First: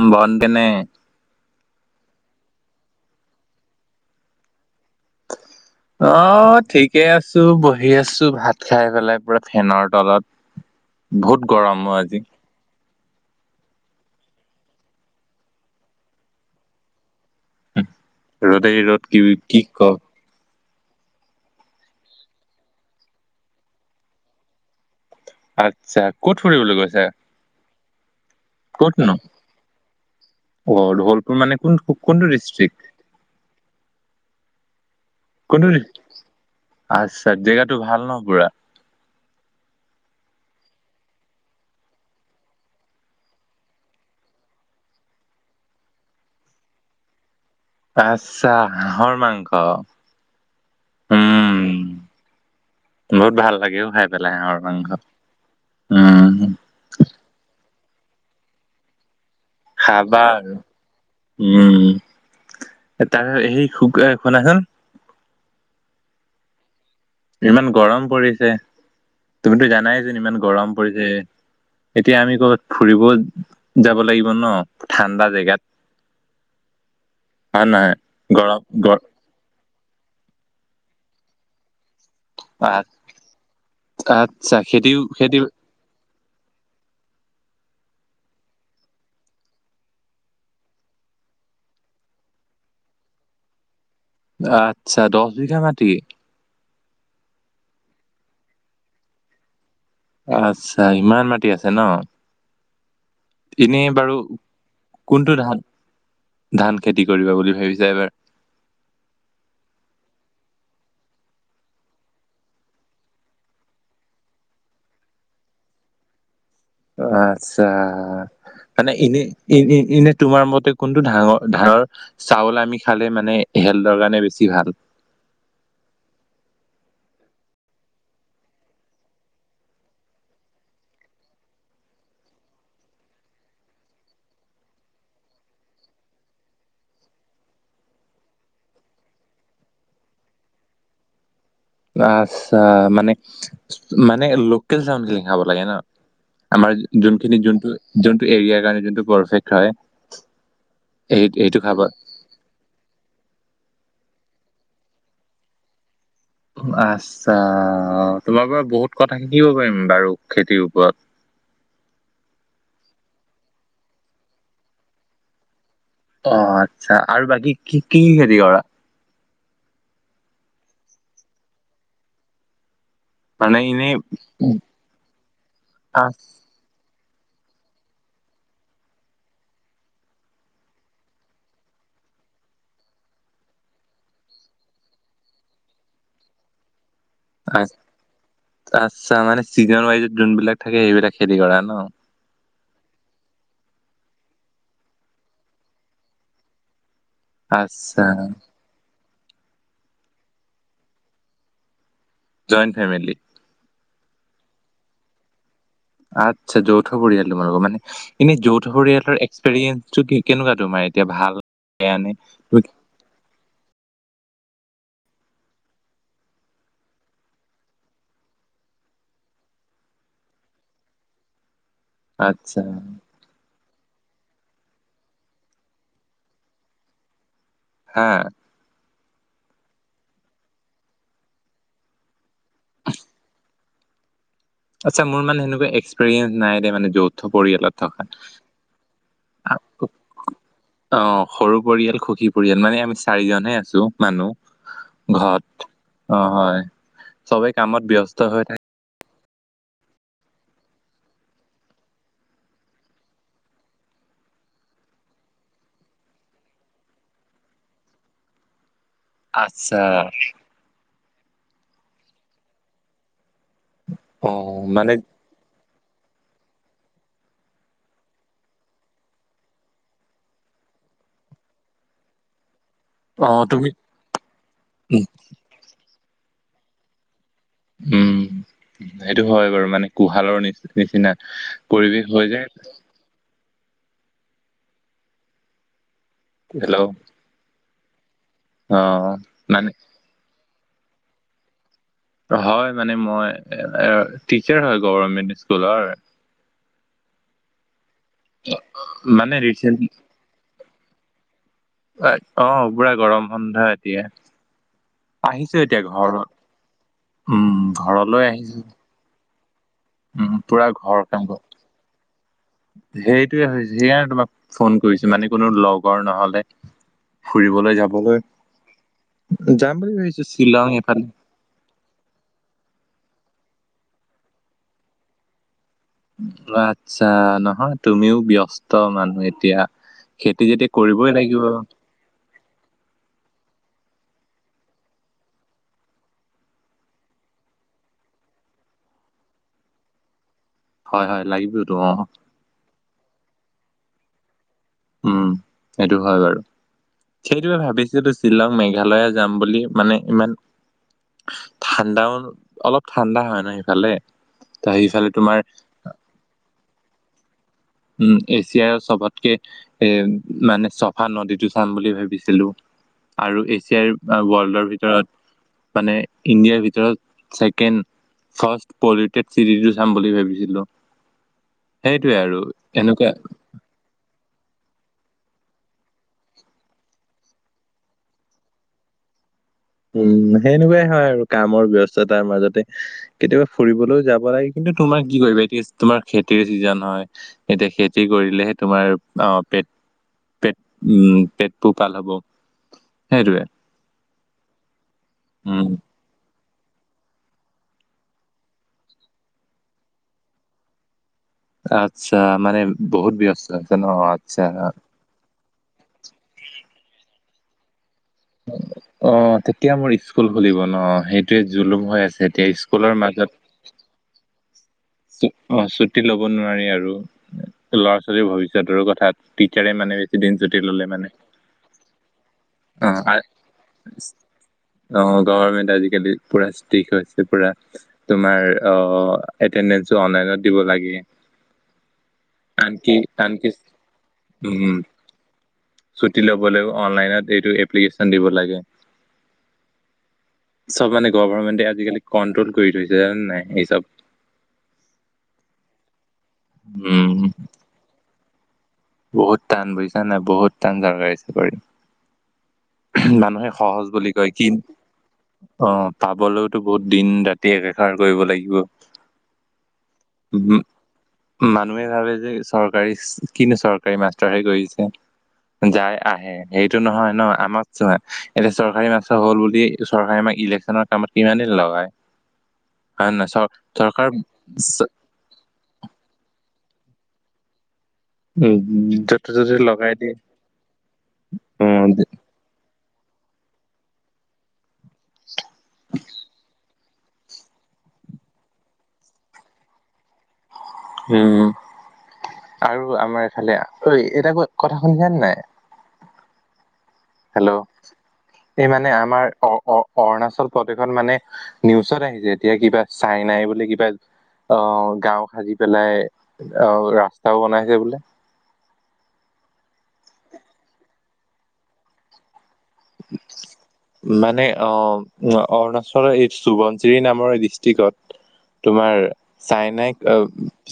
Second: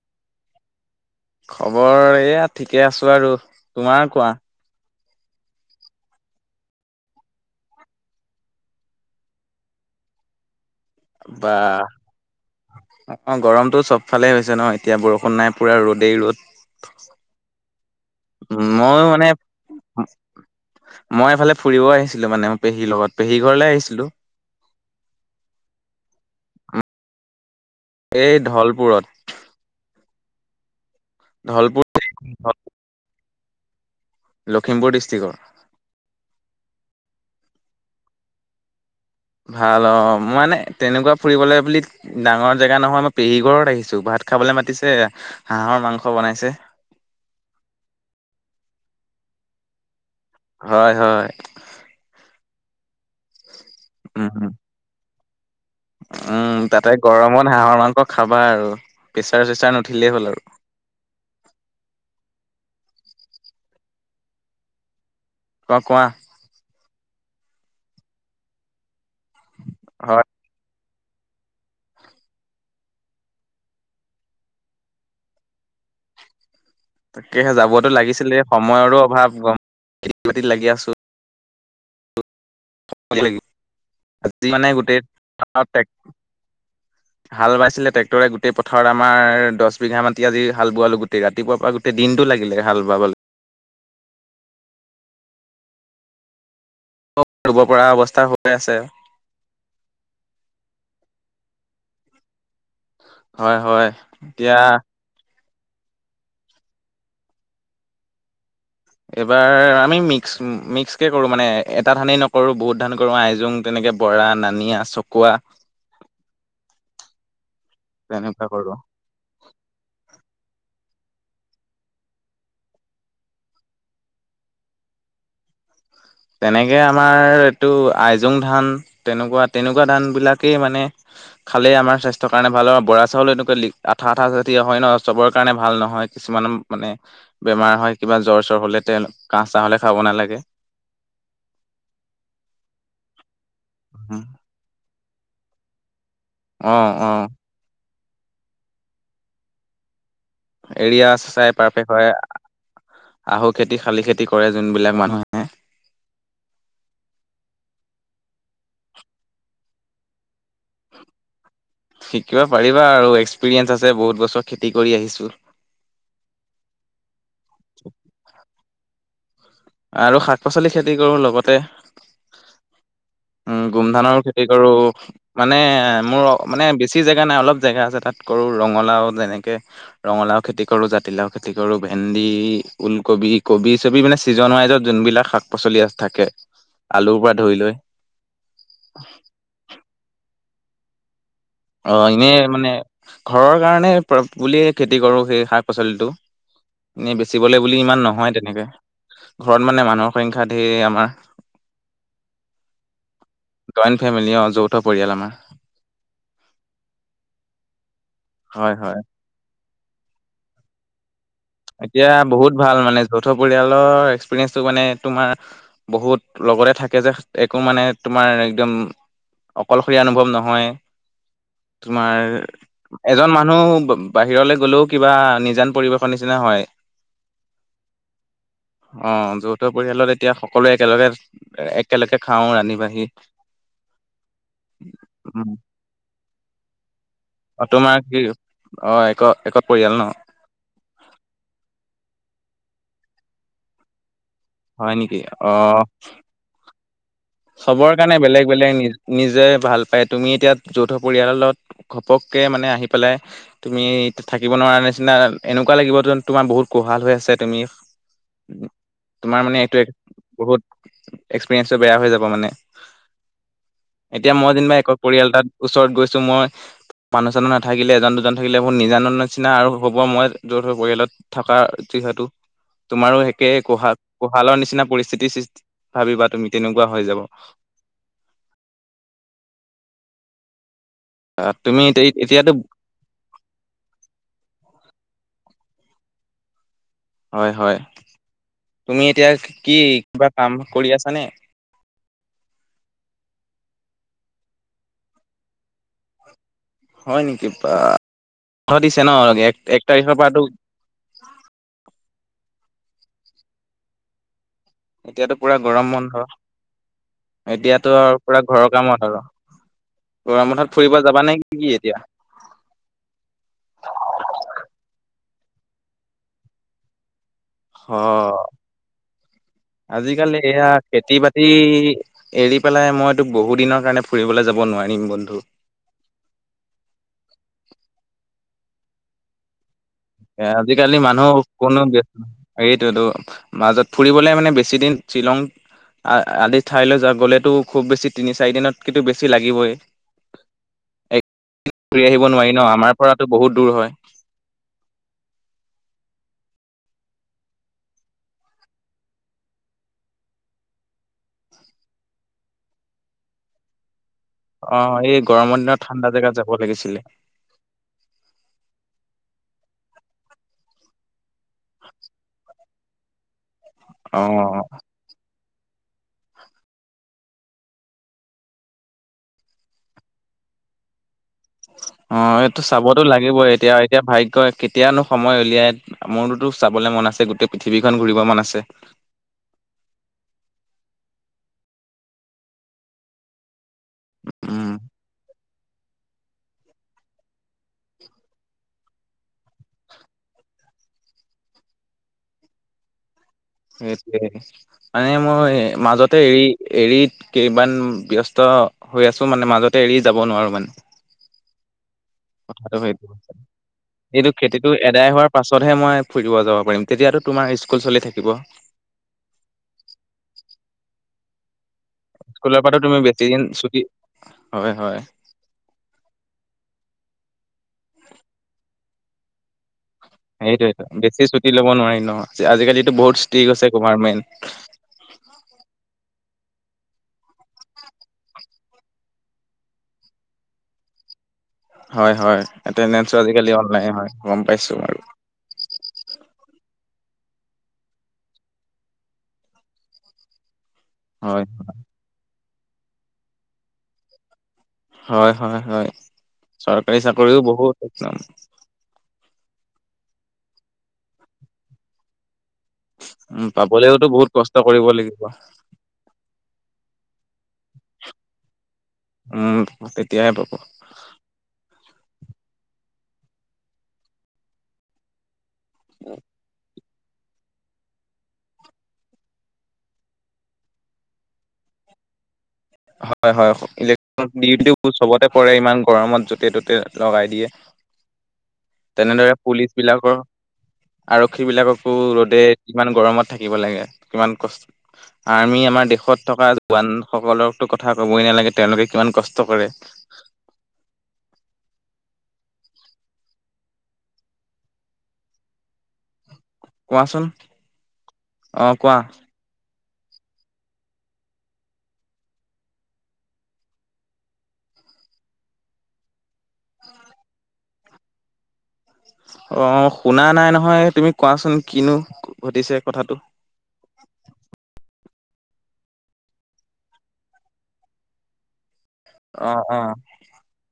উ ব তেনে খবৰ এয়া ঠিকে আছো আৰু তোমাৰ কোৱা? অহ, ঠিকে আছো বহি আছো ভাত খাই পেলাই পুৰা ফেনৰ তলত [inaudible] বহুত গৰম ম' আজি? অহ, গৰমটো চব ফালে হৈছে ন' এতিয়া বৰষুণ নাই পুৰা ৰ'দেই ৰ'দ। উম, ৰ'দেই মই ৰ'দ কি মানে কি ক মই এফালে ফুৰিব আহিছিলোঁ মানে পেহীৰ লগত পেহী ঘৰলে আহিছিলোঁ। আচ্ছা ক'ত ফুৰিবলৈ গৈছা? এই ধলপুৰত। অহ, ধলপুৰ মানে কোন- কোনটো ডিষ্ট্ৰিক? লখিমপুৰ দিষ্ট [unintelligible] আচ্ছা জেগাটো ভাল ন' পুৰা? ভাল অ মই মানে তেনেকুৱা ফুৰিবলে বুলি ডাঙৰ জেগা নহয় মই পেহীগৰত আহিছো ভা খাবলৈ মাতিছে হাঁহৰ মাংস বনাইছে আচছা হাঁহৰ মাংস হয় হয় উম বহুত ভাল লাগেও খাই উম পেলাই হাঁহৰ মাংস উম তাতে গৰমত হাঁহৰ মাংস খাবা আৰু প্ৰেছাৰ চেচাৰ নুঠিলেই খাবা হ'ল আৰু উম তাৰ স শ শুনাচোন কোৱা কোৱা ইমান গৰম পৰিছে তুমিতো হয় জানাইচোন ইমান গৰম পৰিছে এতিয়া আমি ক'বাত ফুৰিব যাব লাগিব ন ঠাণ্ডা জেগাত [inaudible] তাকেহে হয় যাবতো নহয় লাগিছিল গৰম গ সময়ৰো অভাৱ গমতি বাতিত লাগি আছো আচ্ছা মানে গোট খেতিও খেতি হাল বাইছিলেট্ৰে্টৰে গোটেই পথাৰত আমাৰ দহ বিঘা মাটি আজি হাল বোৱালো গোটেই ৰাতিপুৱা পৰা গো দিনটো লাগিলে হাল বাব আচ্ছা দহ বিঘা মাটি ৰুব পৰা অৱস্থা হৈ আছে আচ্ছা ইমান মাটি আছে ন হয় হয়। এনেই বাৰু এতিয়া কোনটো ধান ধান খেতি কৰিবা বুলি ভাবিছো এবাৰ এইবাৰ আমি মিক্স মিক্স কে কৰো মানে এটা ধানেই নকৰো বহুত ধান কৰো আইজোং তেনেকে এনেকে বৰা নানিয়া চকুৱা আচ্ছা তেনেকুৱা কৰো। মানে ইনে এনে তোমাৰ মতে কোনটো ধাঙৰ ধানৰ চাউল আমি খালে মানে হেল্থৰ কাৰণে বেছি বিহাল [unintelligible] [unintelligible] তেনেকে আমাৰ এইটো আইজোং ধান তেনেকুৱা তেনেকুৱা ধান বিলাকেই মানে খালেই আমাৰ স্বাস্থ্যৰ কাৰণে ভাল হয় আৰু বৰা চাউল এনেকুৱা লি আঠা আঠা হয় ন চবৰ কাৰণে ভাল নহয় কিছুমান মানে বেমাৰ হয় কিবা জ্বৰ চৰ হলে তেওঁ কাহ চাহ হলে খাব নালাগে অ আচ্ছা মানে মানে লোকেল চাউলখিনি খাব লাগে ন আমাৰ অ অ যোনখিনি যোনটো যোনটো এৰিয়াৰ কাৰণে যোনটো পাৰফেক্ট হয় এৰিয়া সেই চাই সেইটো খাব পাৰফেক্ট হয় আহক খেতি শালি খেতি কৰে যোনবিলাক মানুহে আচ্ছা অ তোমাৰ পৰা বহুত কথা শিকিব পাৰিম বাৰু খেতিৰ ওপৰত এনেকুৱাই এক্সপিৰিয়েঞ্চ আছে বহুত বছৰ খেতি কৰি আহিছো অ আচ্ছা আৰু বাকী কি কি কি খেতি কৰা আৰু শাক পাচলি খেতি কৰো লগতে মানে উম এনে গোমধানৰো খেতি কৰো মানে মোৰ মানে বেছি জেগা নাই অলপ জেগা আছে তাত কৰো ৰঙালাও যেনেকে ৰঙালাও খেতি কৰো জাতি লাও খেতি কৰো ভেন্দি ভেন্দি ওলকবি কবি চবি মানে ছিজন যোনবিলাক শাক পাচলি থাকে আলুৰ পৰা ধৰি লৈ আচ্ছা মানে চিজন ৱাইজত যোনবিলাক থাকে সেইবিলাক খেতি কৰা ন অ এনে মানে ঘৰৰ কাৰণে পা বুলিয়ে খেতি কৰো সেই শাক পাচলিটো এনেই বেচিবলে বুলি ইমান আচ্ছা নহয় তেনেকে ঘৰত মানে মানুহৰ সংখ্যা ধেৰ আমাৰ জইণ্ট ফেমেলি জইণ্ট ফেমিলি অ যৌথ পৰিয়াল আমাৰ আচ্ছা যৌথ পৰিয়াল তোমালোকৰ মানে এনে যৌথ হয়, হয়। পৰিয়ালৰ এক্সপেৰিয়েঞ্চ চ কি কেনেকুৱা তোমাৰ এতিয়া ভাল বেয়া এতিয়া নে বহুত ভাল মানে যৌথ পৰিয়ালৰ। এক্সপেৰিয়েঞ্চ তো মানে তোমাৰ বহুত লগতে থাকে যে একো মানে তোমাৰ একদম- অকলশৰীয়া অনুভৱ নহয়। তোমাৰ আচ্ছা এজন মানুহ বাহিৰলৈ গলেও কিবা নিজান পৰিবেশন- নিচিনা হয়। হা অ যৌথ পৰিয়ালত এতিয়া সকলোৱে একেলগে একেলগে খাওঁ ৰান্ধি বাঢ়ি [unintelligible] আচ্ছা মোৰ মানে সেনেকুৱা এক্সপেৰিয়েঞ্চ নাই দে মানে একো- যৌথ অ পৰিয়ালত তোমাৰ থকা। কি অ এক একত পৰিয়াল ন অ সৰু পৰিয়াল সুখী পৰিয়াল মানে আমি চাৰিজনহে আছো হয় নেকি মানুহ অ ঘৰত অ হয় চবে কামত চবৰ কাৰণে ব্যস্ত হৈ বেলেগ থাকে বেলেগ নিজ নিজে ভাল পায় তুমি এতিয়া যৌথ পৰিয়ালৰ লগত ঘপককে মানে আহি পেলাই তুমি থাকিব নোৱাৰা নিচিনা এনেকুৱা লাগিব তো তোমাৰ বহুত কোহাল হৈ আছে তুমি তোমাৰ মানে এইটো আচ্ছা বহুত এক্সপিৰিয়েঞ্চটো বেয়া হৈ যাব মানে অ এতিয়া মই যেনিবা মানে একক পৰিয়াল ওচৰত গৈছো মই মানুহ চানুহ নাথাকিলে এজন দুজন থাকিলে বহুত নিজান জান নিচিনা আৰু হ'ব মই যৌথ পৰিয়ালত থকা [unintelligible] তোমাৰো অ একে তুমি কোহা কোহালৰ নিচিনা উম পৰিস্থিতি সৃষ্টি ভাবিবা তুমি তেনেকুৱা হৈ যাব উম সেইটো হয় বাৰু মানে কুঁহালৰ নিচিনা নিচিনা আহ তুমি পৰিৱেশ এতি- হৈ এতিয়াতো যায়। [inaudible] হেল্ল' হয় হয় তুমি এতিয়া মানে কি কিবা কাম কৰি আছানে হয় মানে মই টিচাৰ হয় গভমেণ্ট স্কুলৰ হয় নেকি বা দিছে ন মানে এক ৰিচেন্ট এক তাৰিখৰ পৰাতো অ পুৰা গৰম বন্ধ এতিয়া এতিয়াতো পুৰা আহিছো এতিয়া গৰম বন্ধ। ঘৰ উম এতিয়াতো আৰু ঘৰলৈ পুৰা ঘৰৰ আহিছো। কামত আৰু উম, গৰম পুৰা বন্ধত ফুৰিব ঘৰ কাম যাবা কৰ। নেকি কি এতিয়া। সেইটোয়ে হৈছে সেইকাৰণে তোমাক ফোন কৰিছো মানে কোনো লগৰ নহলে ফুৰিবলৈ যাবলৈ অ যাম বুলি ভাবিছো আজিকালি শ্বিলং এয়া এইফালে। খেতি বাতি এৰি পেলাই মই বহু দিনৰ কাৰণে ফুৰিবলৈ যাব নোৱাৰিম বন্ধু। আচ্ছা নহয় তুমিও ব্যস্ত মানুহ এতিয়া খেতি এ যেতিয়া আজিকালি কৰিবই মানুহ লাগিব। কোনো ব ন হেৰিটো টো মাজত ফুৰিবলৈ মানে বেছিদিন শ্বিলং আ আদি ঠাইলৈ যোৱা গ'লেতো খুব বেছি তিনি চাৰি দিনত কিন্তু বেছি লাগিবই হয় হয় লাগিবতো অ', ঘুৰি আহিব নোৱাৰি ন আমাৰ পৰাতো বহুত দূৰ হয়। উম। সেইটো হয় বাৰু সেইটো ভাবিছিলোো শ্বিলং মেঘালয় যাম বুলি মানে ইমান। ঠাণ্ডাও অলপ ঠাণ্ডা হয় ন সিফালে অ এই গৰমৰ দিনত ঠাণ্ডা জেগাত যাব লাগিছিলে। উম এছিয়াৰ চবতকে এ মানে চফা নদীটো চাম বুলি ভাবিছিলো। আৰু এছিয়াৰ অ ৱৰ্ল্ডৰ ভিতৰত মানে ইণ্ডিয়াৰ ভিতৰত ছেকেণ্ড ফাৰ্ষ্ট পলটেড চিটটো চাম বুলি ভাবিছিলো সেইটোৱে অ আৰু এইটো চাবতো এনেকুৱা লাগিবই এতিয়া এতিয়া। ভাগ্যই কেতিয়ানো সময় উলিয়াই মোৰোতো চাবলৈ মন আছে গোটেই পৃথিৱীখন ঘূৰিব মন আছে। [inaudible] উম সেনেকুৱাই হয় আৰু কামৰ ব্যয়স্ততাৰ মাজতে কেতিয়াবা ফুৰিবলৈও যাব লাগে উম কিন্তু তোমাৰ কি কৰিবা এতিয়া তোমাৰ খেতিৰ চিজন হয় এতিয়া খেতি কৰিলেহে তোমাৰ অ পেট পেট উম পেট পোহপাল হব সেইটোৱে সেইটোয়ে মানে মই উম মাজতে এৰি এৰিত কেইবমান ব্যস্ত হৈ আছো মানে মাজতে এৰি যাব নোৱাৰোঁ মানে, আচ্ছা মানে কথাটো সেইটো বহুত ব্যস্ত আছে ন এইটো আচ্ছা অ খেতিতটো এদায় হোৱাৰ পাছতহে মই ফুৰিব যাব পাৰিম তেতিয়াতো তোমাৰ স্কুল চি থাকে অ তেতিয়া মোৰ স্কুল খুলিব ন সেই জুলুম হৈ আছে এতিয়া পৰাতো স্কুলৰ তুমি বেছি দিন ছুটি মাজত হয় হয় অ ছুটি লব নোৱাৰি আৰু ল'ৰা ছোৱালীৰ ভৱিষ্যতৰ কথা তৎ তিচাৰে মানে দিন ছুটি সেইটোয়েইটো ললে মানে বেছি ছুটি ল'ব নোৱাৰি ন অ আজিকালিতো বহুত আ- ষ্ট্ৰিক আছে গভাৰমেণ্ট অ গভমেণ্ট আজিকালি পুৰা ষ্ট্ৰিক হৈছে পুৰা তোমাৰ আহ এটেডেঞ্চো অনলাইনত দিব লাগে। হয় হয় ইয়াতে আনকি নেত ছ আনকি আজিকালি অনলাই হয় গম পাইছো। ছুট লবলৈ অনলাইনত এইটো এপ্লিকেশন দিব লাগে। চব মানে হয় গভমেণ্টে আজিকালি কণ্ট্ৰল কৰি থৈছে নাই এই চব হয় হয় হয় চৰকাৰী উম চাকৰিও বহুত একম বহুত টান বুজছ নাই, বহুত টান চৰকাৰী চাকৰিত। উম মানুহে সহজ পাবলেওতো বুলি বহুত কয় কি কষ্ট কৰিব লাগিব অ পাবলৈওতো বহুত দিন ৰাতি টিকেকাৰ কৰিব লাগিব। উম তেতিয়াহে উ পাব মানুহে ভাবে যে চৰকাৰী কিনো চৰকাৰী মাষ্টৰ হে কৰিছে যাই আহে সেইটো নহয় ন আমাক চোৱা এতিয়া চৰকাৰী মাষ্টৰ হ'ল বুলি চৰকাৰে আমাক ইলেকশচনৰ কামত কিমান দিন লগাই হয় নে নহয় চৰ হয়-হয় চৰকাৰ ইলে্কচন ডিউটিও চবতে পৰে ইমান গৰমত যতে ততে লগাই দিয়ে। উম, য'তে তেনেদৰে ত'তে লগাই দিয়ে পুলিচবিলাকৰ আৰক্ষী উম, বিলাককো ৰদে কিমান গৰমত থাকিব লাগে কিমান কষ্ট আৰ্মি আমাৰ দেশত থকা জোৱানসকলক কথা ক'বই নালাগে তেওঁলোকে কিমান কষ্ট কৰে। উম আৰু আমাৰ এইফালে অ এইকেইটা ক'ত কথা শুনিছে নে নাই কোৱাচোন হেল্ল' [inaudible] এই অ মানে কোৱা আমাৰ অ [unintelligible] অ অৰুণাচল প্ৰদেশত মানে নিউজত আহিছে এতিয়া কিবা চাইনাই বুলি কিবা [unintelligible] আহ গাঁও সাজি পেলাই আহ ৰাস্তাও বনাইছে বোলে। [unintelligible] অ শুনা নাই নহয় তুমি কোৱাচোন কিনো। [unintelligible] কথাটো [unintelligible] মানে অ [inaudible] অৰুণাচলৰ এই সুভনজিৰি নামৰ ডিষ্ট্ৰিক্ত [unintelligible] তোমাৰ অ অ চাইনাই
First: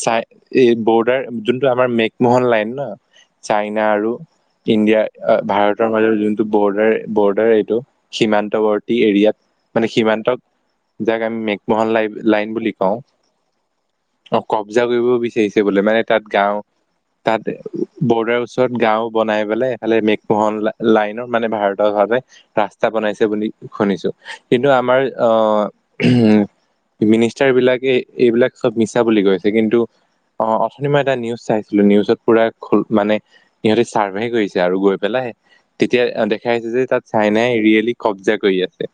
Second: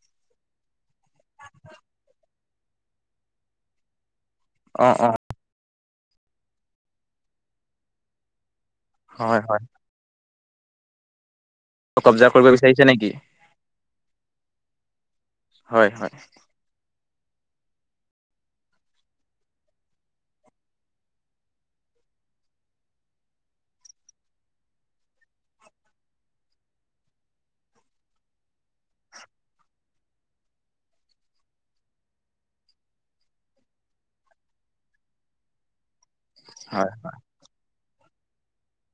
চাই [unintelligible] এই বৰ্ডাৰ যোনটো আমাৰ মেকমোহন লাইন ন চাইনা আৰু [unintelligible] অ ইণ্ডিয়া অ ভাৰতৰ মাজৰ যোনটো বৰ্ডাৰ বৰ্ডাৰ এইটো সীমান্তবৰ্তী। এৰিয়াত হয় হয় মানে সীমান্তত যাক আমি - মহান লাইফ কব্জা কৰিব লাইন বুলি বিচাৰিছে কওঁ। নেকি অ কব্জা কৰিব বিচাৰিছে বোলে হয় মানে হয় তাত গাওঁ। তাত বৰ্ডাৰ ওচৰত গাওঁ বনাই পেলাইফালে মেঘমোহন লাইনৰ মানে ভাৰত - ভাৱে ৰাস্তা বনাইছে বুলি শুনিছো কিন্তু আমাৰ আহ উম - মিনিষ্টাৰবিলাকে এইবিলাক চব মিছা বুলি কৈছে কিন্তু অ অথনি মই এটা নিউজ চাইছিলো নিউজত পুৰা মানে সিহঁ চাৰ্ভে কৰিছে আৰু গৈ পেলাইে তেতিয়া এ দেখাইছে হয় যে তাত চাইনাই ৰিয়েলি কব্জা কৰি আছে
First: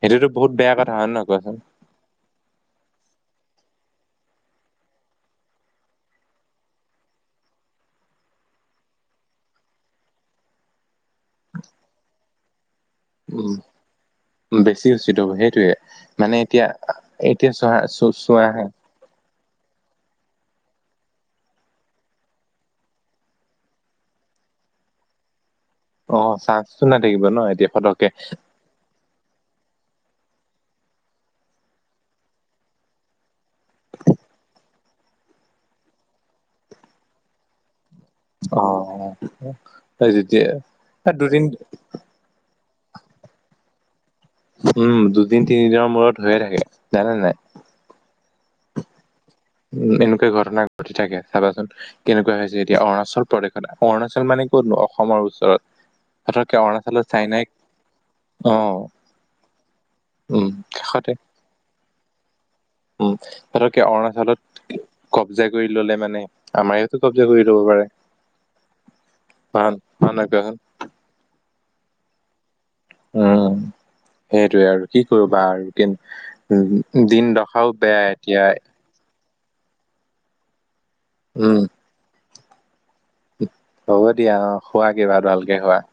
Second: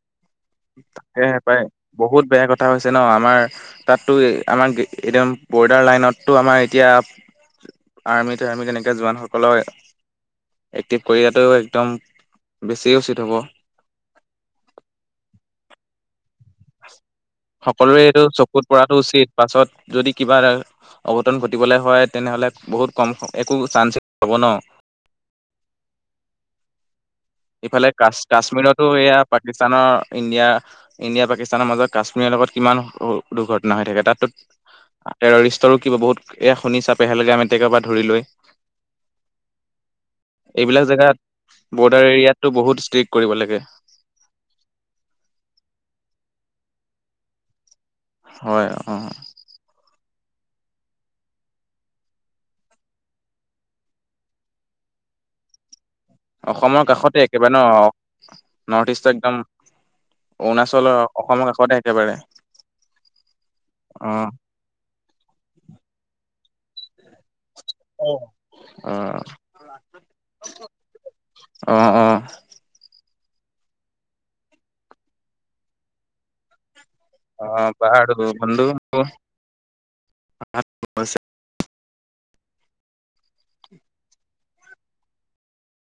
সেইটোতো - তাকেহে পায় বহুত বেয়া কথা হৈছে ন আমাৰ তাত - আমাৰ এদ বৰ্ডাৰ লাইনতো আমাৰ এতিয়া। আৰ্মি আৰ্মি তেনেকৈ জোৱানসকলক এক্টিভ কৰি দিয়াতটোও একদম বেছিয়ে উচিত হ'ব। উম বেছি হৈছে সেইটোৱেই মানে এতিয়া এতিয়া চোৱা সকলোৰে চ এইটো চোৱা হা চকুত পৰাটো উচিত পাছত যদি কিবা অঘটন ঘটিবলৈ হয় তেনেহ'লে বহুত কম একো চান্সে হ'ব ন অ চাওকচোন আ- ইফালে কা কাশ্মীৰতো, এয়া পাকিস্তানৰ ইণ্ডিয়া-ইণ্ডিয়া পাকিস্তানৰ মাজত কাশ্মীৰৰ লগত কিমান দুৰ্ঘটনা হৈ থাকে। তাতো টৰৰিষ্টৰো কিব বহুত এ শুনি চােহে লগে আমি তে - অ, যেতিয়া দুদিন টো বহুত ষ্ট্ৰিক কৰিব লাগে। উম দুদিন -তিনিদিনৰ মূৰত হৈয়ে থাকে জানা নে নাই? হয় অ। উম এনেকুৱা ঘটনা ঘটি থাকে চাবাচোন কেনেকুৱা হৈছে এতিয়া অৰুণাচল প্ৰদেশত, অৰুণাচল মানে ক'ত নো অসমৰ ওচৰত। পতককে অসমৰ অৰুণাচলত কাষতে চাইনাই একেবাৰে ন, অ নৰ্থ ইষ্ট একদম উম অৰুণাচলৰ কাষতে অসমৰ কাষতে একেবাৰে। উম, সিহঁতে অ অৰুণাচলত কব্জা কৰি ললে মানে আমাৰ ইয়াত কব্জা কৰি লব পাৰে। অ ভান ভানেকা হল। অঁ-অঁ। উম, সেইটোৱেই আৰু কি কৰিবা আৰু কিন্ত উম দিন অ দখাও বেয়া বাৰু এতিয়া। বন্ধু বছ উম, হ'ব দিয়া অ খোৱা কিবা ভালকে খোৱা।